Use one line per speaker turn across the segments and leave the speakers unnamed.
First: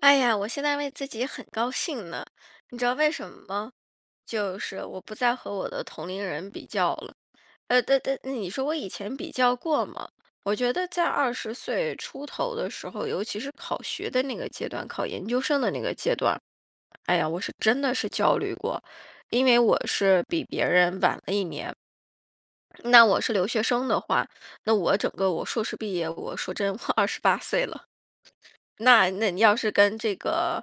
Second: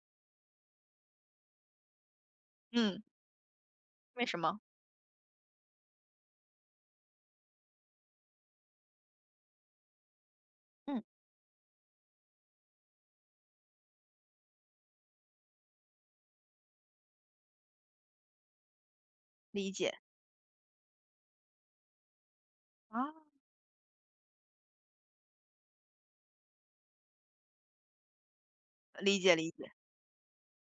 哎呀，我现在为自己很高兴呢，你知道
嗯，
为什么吗？
为什
就
么？
是我不再和我的同龄人比较了。但你说我以前比较过吗？我觉得
嗯。
在20岁出头的时候，尤其是考学的那个阶段，考研究生的那个阶段，哎呀，我是真的是焦虑过，因为
理
我
解。
是比别人晚了一年。那
啊。
我是留学生的话，那我整个我硕士毕业，我说真，我二十八岁了。那
理
那
解
你
理
要是
解。
跟这个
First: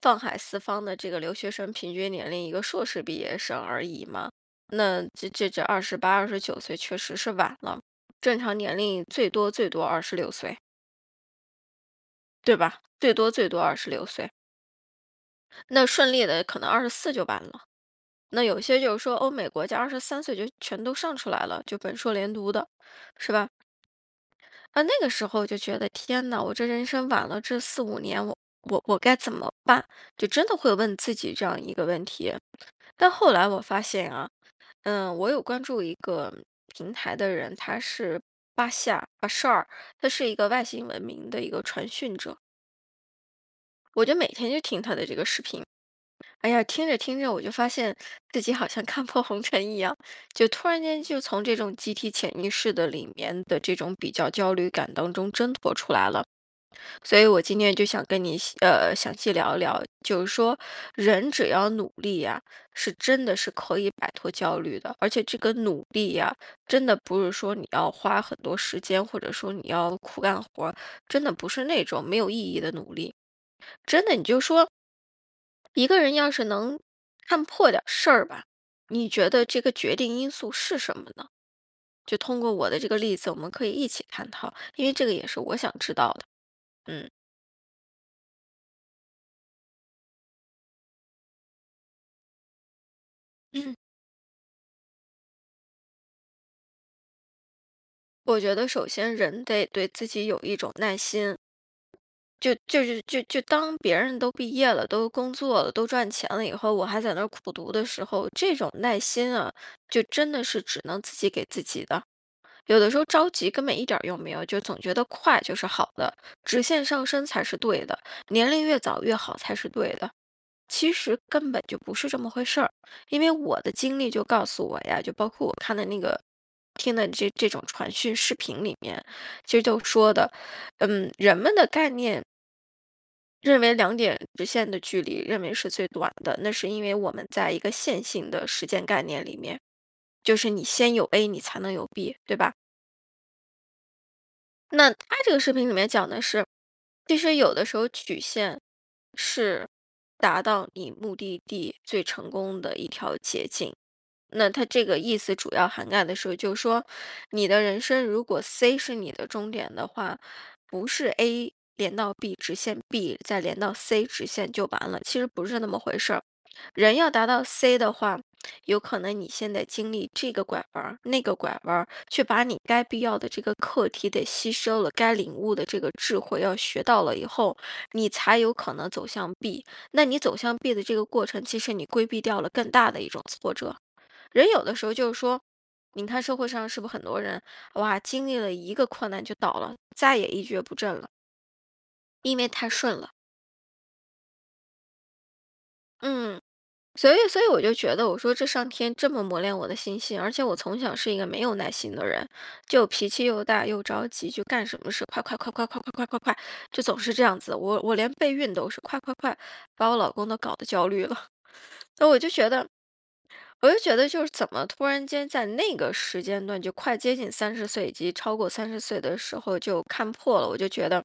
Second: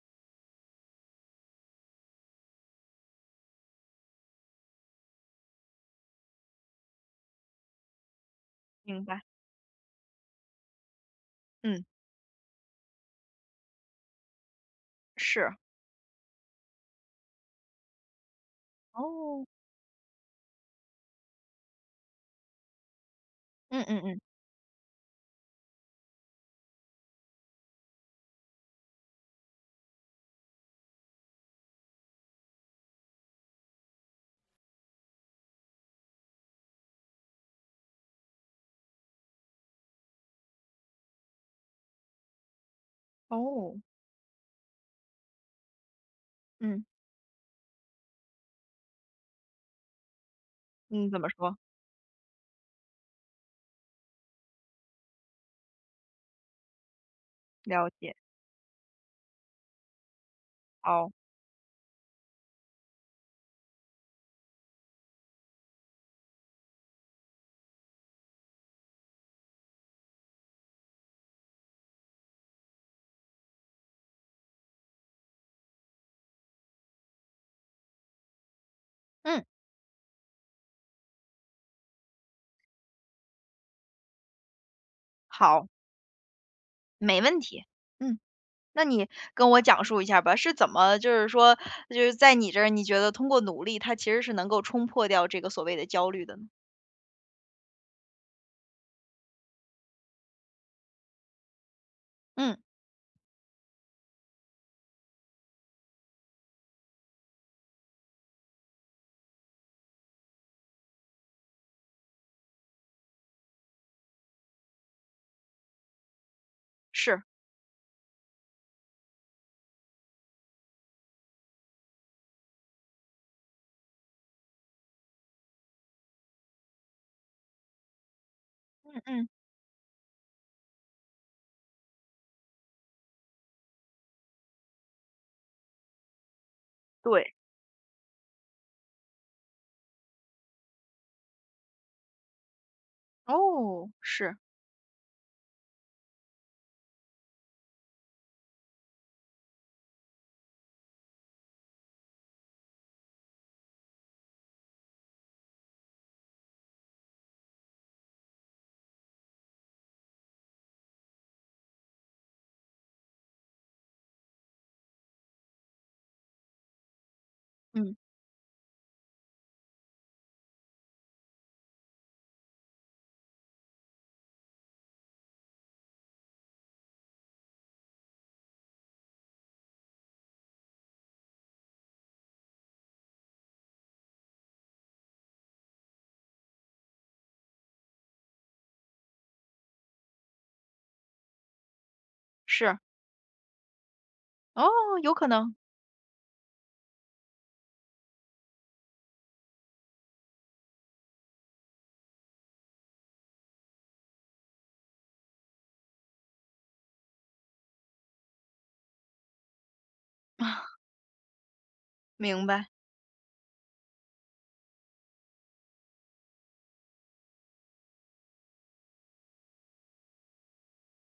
放海四方的这个留学生平均年龄一个硕士毕业生而已嘛，那这28、29岁确实是晚了，正常年
明
龄
白。
最多最多二十六岁，
嗯。
对吧？最多最多二十六岁，
是。
那顺利的可能24就完了。那有些就是说欧
哦。
美国家23岁就全都上出来了，就本硕连读的，是吧？
嗯嗯嗯。
啊，那个时候就觉得天呐，我这人生晚了这4、5年，我该怎么办？就真的会问自己这样一个问题。但后来我发现啊，我有关注一个平台的人，他是巴夏巴舍尔，他是一个外星文明的一个传讯者。
哦。
我就每天就听他的这个视频，哎呀，
嗯。
听着听着，我就发现自己好像看破红尘一样，就突然间
嗯，
就
怎么
从这
说？
种集体潜意识的里面的这种比较焦虑感当中挣脱出来了。所以我今天就
了
想
解。
跟你详细聊一聊，就是说
哦。
人只要努力呀、是真的是可以摆脱焦虑的，而且这个努力呀、真的不是说你要花很多时间，或者说你要苦干活儿，真的不是那种没有意义的努力，真的你就说一个人要是能看破点儿事儿吧，你觉
嗯。
得这个决定因素是什么呢？就通过我的这个例子，我们可以一起探讨，因为这个也是我
好，
想知道的。嗯
没问题。嗯，那你跟我讲述一下吧，是怎么就是说就是在你这儿，你觉得通过努力，它其实是能够冲破掉这个所谓的焦虑的呢？
我觉得首先人得对自己有一种耐心，就
嗯。
就是就就当别人都毕业了、都工作了、都赚钱了以后，我还在那儿苦读的时候，这种耐心啊，就真的是只能自己给自己的。有的时候着急根本一点儿用没有，就总觉得快就是好的，直线上
是。
升才是对的，年龄越早越好才是对的。其实根本就不是这么回事儿，因为我的经历就告诉我呀，就包括我看的那个、听的这种传讯视频里
嗯
面，
嗯。
其实就说的，人们的概念认为两点直线的距离认为是最短的，那是因为我们
对。
在一个线性的时间概念里面，就是你先有 A，你才能有 B，对吧？
哦。是。
那他这个视频里面讲的是，其实有的时候曲线是达到你目的地最成功的一条捷径。那它这个意思主要涵盖的是，就是说你的人生如果 C 是你的终点的话，不是 A 连到 B 直线，B 再连到 C 直线就完了，其实不是那么回事儿。人要达到 C 的
嗯。
话，有可能你现在经历这个拐弯儿、那个拐弯儿，却把你该必要的这个课题得吸收了，该领悟的这个智慧要学到了以后，你才有可能走向 B。那你走向 B 的这个过程，其实你规避掉了更大的一种挫折。人有的时候就是说，你看社会上是不是很多人哇，经历了一个困难就倒了，再也一蹶不振了，因为太
是。
顺了。
哦。有可能。
嗯，所以我就觉得，我说这上天这么磨练我的心性，而且我从小是一个没有耐心的人，就脾气又大又着急，就干什么事快快快快快快快快快，就总是这样子。我连备孕都是快快快，把我老公都搞得焦虑了。那我就
明
觉得，
白。
我就觉得就是怎么突然间在那个时间段，就快接近三十岁以及超过三十岁的时候就看破了，我就觉得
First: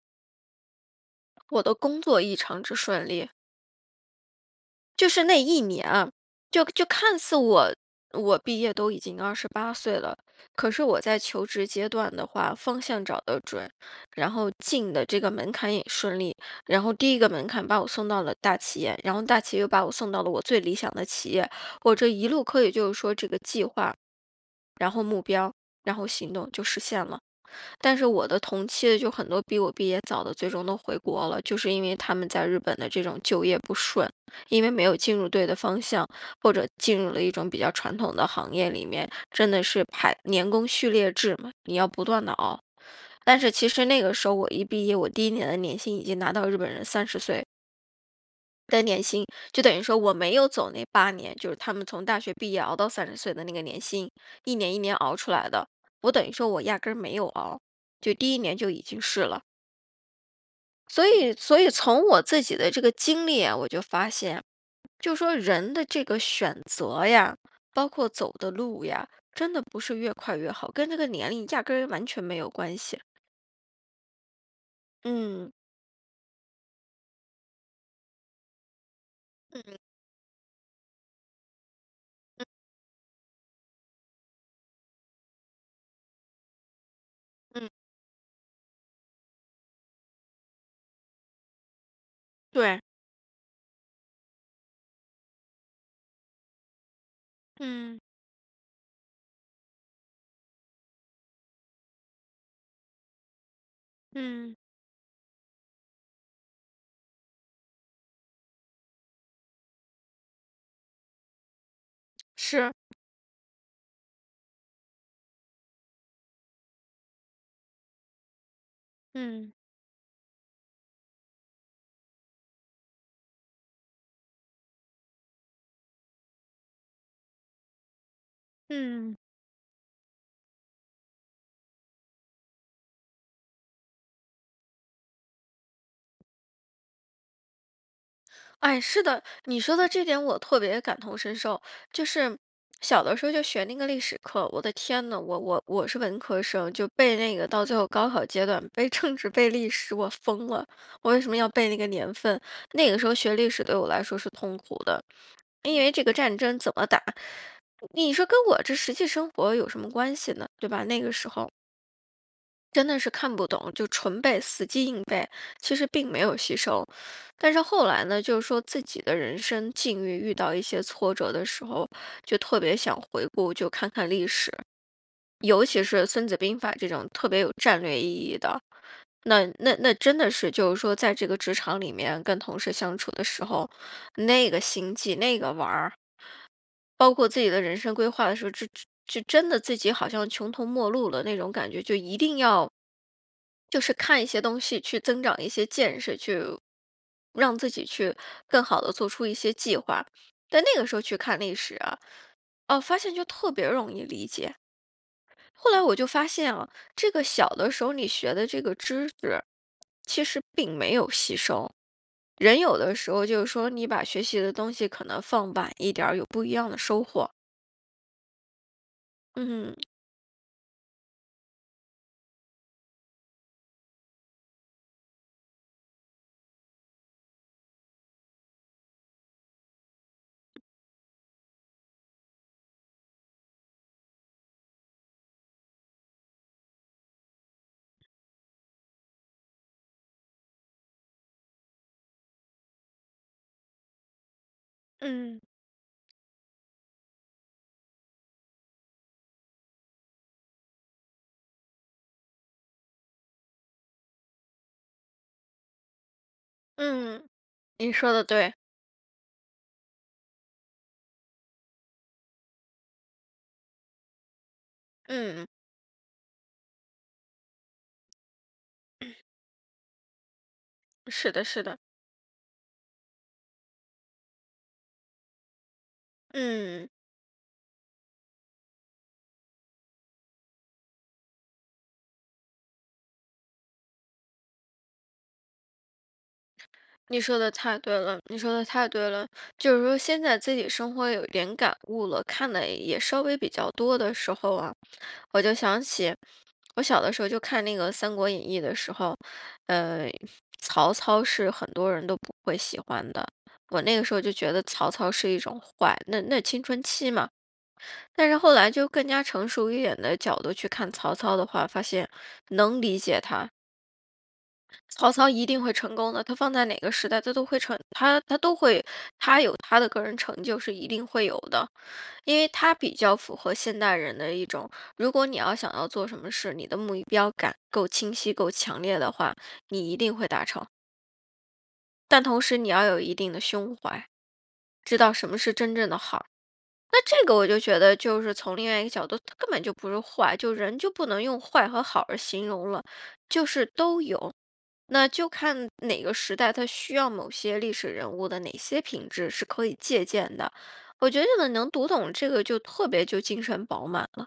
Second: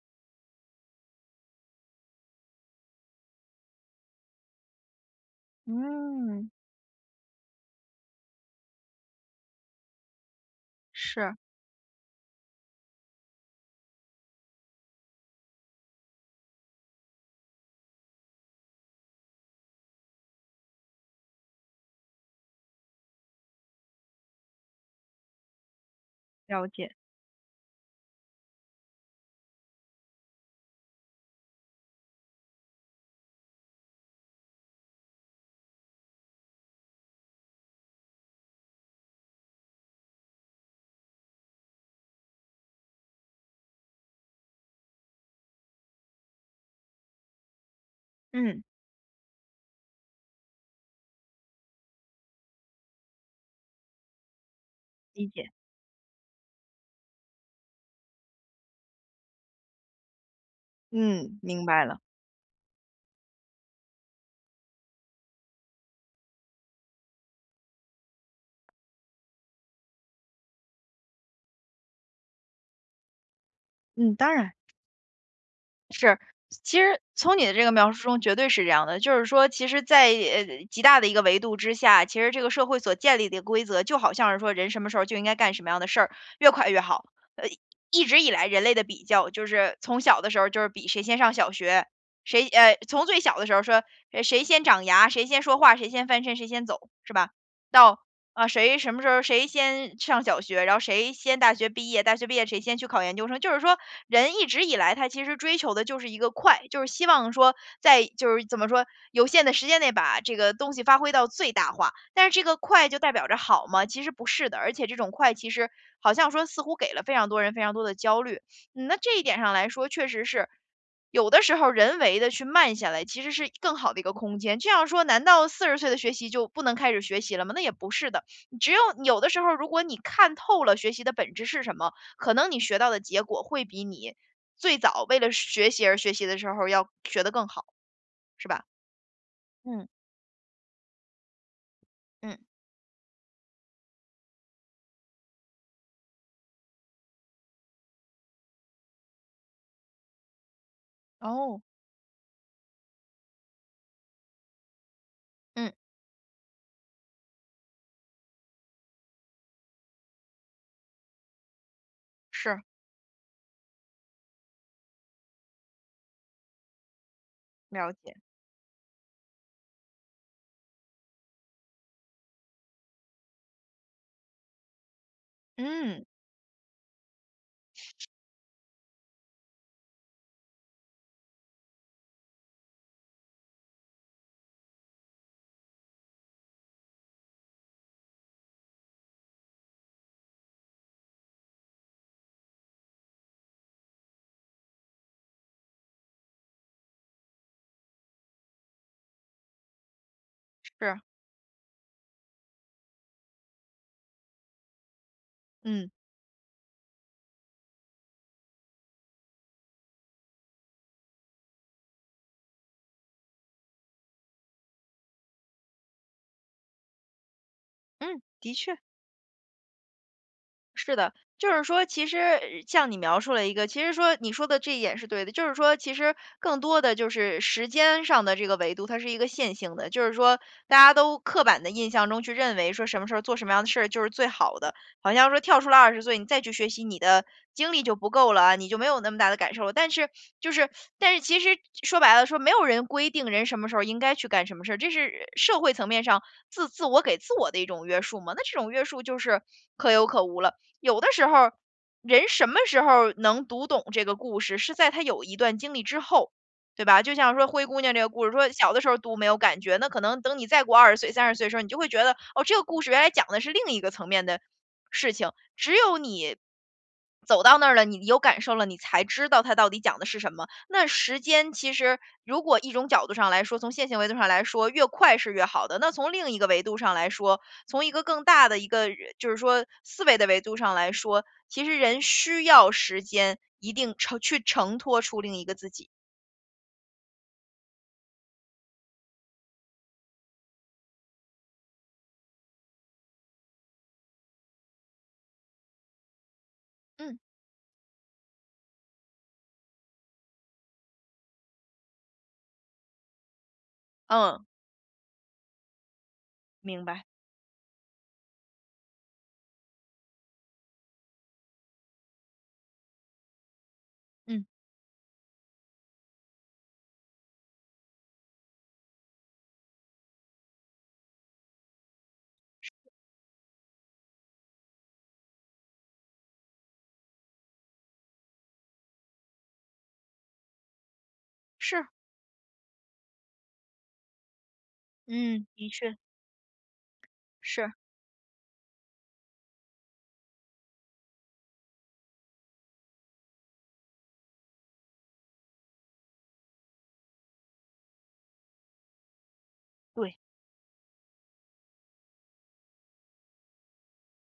我的工作异常之顺利。就是那一年啊，
嗯。
就看似我毕业都已经二十八岁了，可是我在
是。
求职阶段的话，方向找得准，然后进的这个门槛也顺利，然后第一个门槛把我送到了大企业，然后大企业又把我送到了我最理想的企业，我这一路可以就是说这个计划，然后目标，然后行动就
了
实
解。
现了。但是我的同期的就很多比我毕业早的，最终都回国了，就是因为他们在日本的这种就业不顺，因为没有进入对的方向，或者进入了一种比较传统的行业里面，真的是排年功序列制嘛，你要不断的熬。但是其实那个时候我一毕业，我第一年的年薪已经拿到日本人三十岁
嗯。
薪，就等于说我没有走那8年，就是他们从大学毕业熬到三十岁的那个年薪，一年一年熬
理
出来
解。
的。我等于说我压根儿没有熬，就第一年就已经是了。所以
嗯，
所
明
以
白了。
从我自己的这个经历啊，我就发现，就说人的这个选择呀，包括走的路呀，真的不是越快越好，跟这个年龄压根儿完全没有关系。
嗯，当然。
嗯，
是，其实从你的这个描述中绝对是这样的，就是说其实在，极大的一个维度之下，其实这
嗯
个社会所建立的规则，就好像是说人什么时候就应该干什么样的事儿，越快越好。呃，
嗯，
一直以来人类的比较就是从小的时候就是比谁先上小学，
对。
从最小的时候说，谁先长牙，谁先说话，谁先翻身，谁先走，是吧？到
嗯
啊，谁什么时候谁先上小学，然后谁先大学毕业，大学毕业谁先去考研究生。就是说，人一
嗯，
直以来他其实追求的就是一个快，就是希望说在就是怎么说有限的时间内把这个东西发挥到最大化。但是这个
是，
快就代表着好吗？其实不是的，而且这种快其实好像说似乎给了非常多人非常多的焦虑。嗯，那这一点上
嗯
来说，确实是。有的时候人为的去慢下来，其实是更好的一个空间。这样说，难道40岁的学习就不能开始学习了吗？那也不是的。只有
嗯。
有的时候，如果你看透了学习的本质是什么，可能你学到的结果会比你最早为了学习而学习的时候要学得更好，是吧？
哎，是的，你说
嗯。
的这点我特别感同身受。就
嗯
是小的时候就学那个历史课，我的天呐，我是文科生，就背那个到最后高考阶段背政治背历史，我疯了。我为什么要
哦。
背那个年份？那个时候学历史对我来说是痛苦的，
嗯。
因为这个战争怎么打，你说跟我这实际生活有什么关系呢？对吧？那个时候。
是。
真的是看不懂，就纯背，死记硬背，其实并没有吸收。但是后
了
来
解。
呢，就是说自己的人生境遇遇到一些挫折的时候，就特别想回顾，就看看历史，尤其是
嗯。
《孙子兵法》这种特别有战略意义的。那真的是，就是说，在这个职场里面跟同事相处的时候，那个心计，那个玩儿，包括自己的人生规划的时候，就真的自己好像穷途末路了那种感觉，就一定要就是看一些东西去增长一些见识，去让自己去更好的做出一些计划。但那个时
是。
候去看历史啊，哦，发现就特别容易理解。后来
嗯
我就发现啊，这个小的时候你学的这个知识，其实并没有吸收。人有的时候就是说，你把学习的东西可能放晚一点儿，有不一样的收获。
嗯。的确。
嗯。
是的，就是说，其实像你描述了一个，其实说你说的这一点是对的，就是说，其实更多的就是时间上的这个维度，它是一个线性的，就是说，大家都刻板的印象中去认为说什么时候做什么样的事儿就是最好的，好像说跳出了二十岁，你再去学习，你的精力就不够了啊，你就没有那么大的感受了。但是就是，但是其实说白了，说没有人规定人什么时候应该去干什么事儿，这是
嗯。
社会层面上自自我给自我的一种约束嘛，那这种约束就是可有可无了。有的时候人什么时候能读懂这个故事，是在他有一段经历之后，对吧？就
嗯，
像说灰姑
你
娘这个
说的
故事，说
对，
小的时候读没有感觉，那可能等你再过二十岁、30岁的时候，你就会觉得，哦，这个故事原来讲的是另一个层面的事情。
嗯，
只有你走到那儿了，你有感受了，你才知道它到底讲的是什么。那时
是的，
间
是
其
的，
实如果一种角度上来说，从线性维度上来说，越快是越好的。那从另一个维度
嗯，
上来说，从一个更大的一个就是说思维的维度上来说，其实人需要时间一定承去承托出另一个自己。
你说的太对了，你说的太对了。就是说，现在自己生活有一点感悟了，看的也稍微比较多的时候啊，我就想起我小的
嗯
时候就看那个《三国演义》的时候，呃，曹操是很多人都不会喜欢的。我那个时候就
嗯，
觉得曹操是一种坏，那青春
明白。
期嘛。但是后来就更加成熟一点的角度去看曹操的话，发现能理解他，
嗯。
曹操一定会成功的，他放在哪个时代，他都会成，他都会，他有他的个人成就是一定会有的，因为他比较符合现代人的一种，如果你要想要做什么事，你的目标感够清晰、够强烈的话，你一定会达成。
是。
但同时，你要有一定的胸怀，知道什么
嗯，
是
的
真正
确。
的好。那这个我就
是。
觉得，就是从另外一个角度，它根本就不是坏，就人就不能用坏和好而形容了，就是都有。那就看哪个时代它需要某些历史人物的哪些品质是可以借
对。
鉴的。我觉得能读懂这个就特别就精神饱满了。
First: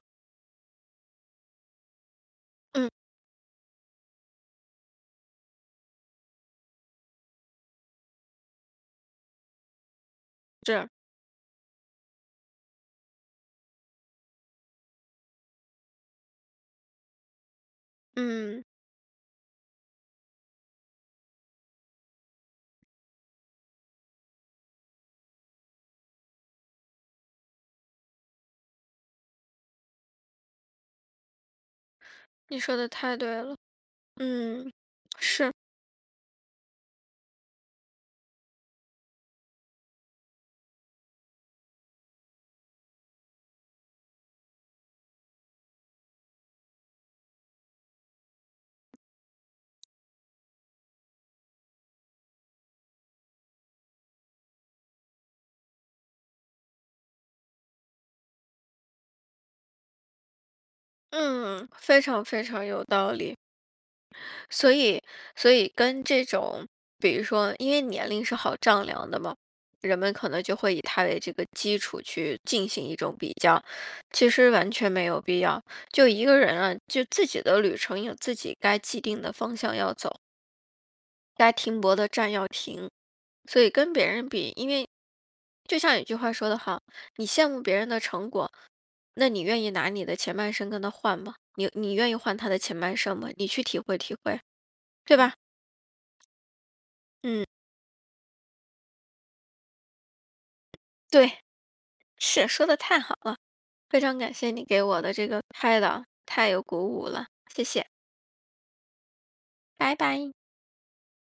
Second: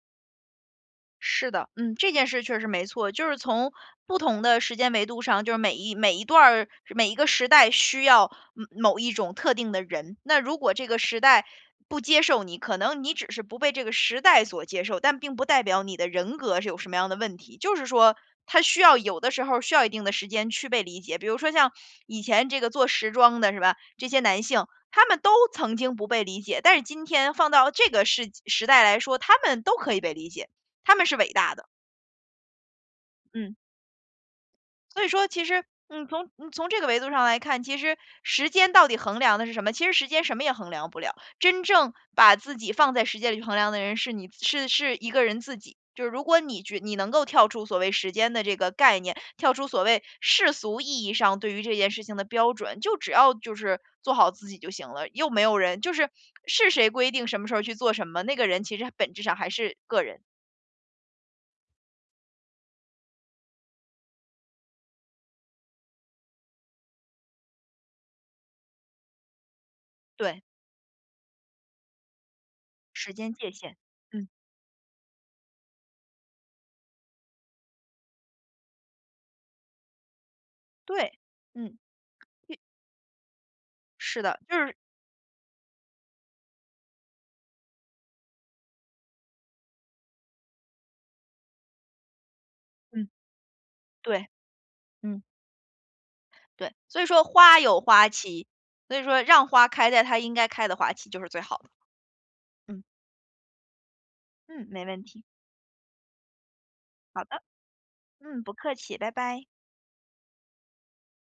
是的，嗯，这件事确实没
嗯，
错，就是从不同的时间维度上，就是每一每一段儿每一个时代需要嗯某一种特定的人。那如果这
是，
个时代不接受你，可能你只是不被这个时代所接受，但并不代表你的人格是有什么样的问题。就是说，它
嗯，
需要有的时候需要一定的时间去被理解。比如说像以前这个做时装的是吧，这些男性。他们都曾经不被理解，但是今天放到这个世时代来说，他们都可以被理解。他们是伟大的。
你说的太对
嗯，
了，嗯，
所以说其
是，
实，嗯，从嗯从这个维度上来看，其实时间到底衡量的是什么？其实时间什么也衡量不了，真正把自己放在时间里去衡量的人是你，是是一个人自己。就是如果你觉你能够跳出所谓时间的这个概念，跳出所谓世俗意义上对于这件事情的标准，就只要就是做好自己就行了，又没有人就是是谁规定什么时候去做什么，那个人其实本质上还是个人，
嗯，非常非常有道理。所以，所以跟这种，比如说，因为年龄是好丈量的嘛，人们可
对
能就会以他为这个基础去进行一
时
种比
间界
较，
限。嗯。
其实完全没有必要。就一个人啊，就自己的旅程有自己该既定的方向要走，
对。
该
嗯，
停泊的站要停，所以跟别
是
人
的，
比，
就
因
是
为就像有句话说得好，你羡慕别人的成果，那你愿意拿你的前半生跟他换吗？你愿意换他的前半
嗯，
生吗？你去体会体
对，
会，对
嗯，
吧？
对，所以说
嗯。
花有花期，所以说让花开在它应该开的花期就是
对，
最好的。
是，说的
嗯。
太好了，非常感谢你
嗯，
给
没问
我的
题。
这个开导，太有鼓舞
好
了，
的。
谢谢，
嗯，不客气。拜拜。
拜拜。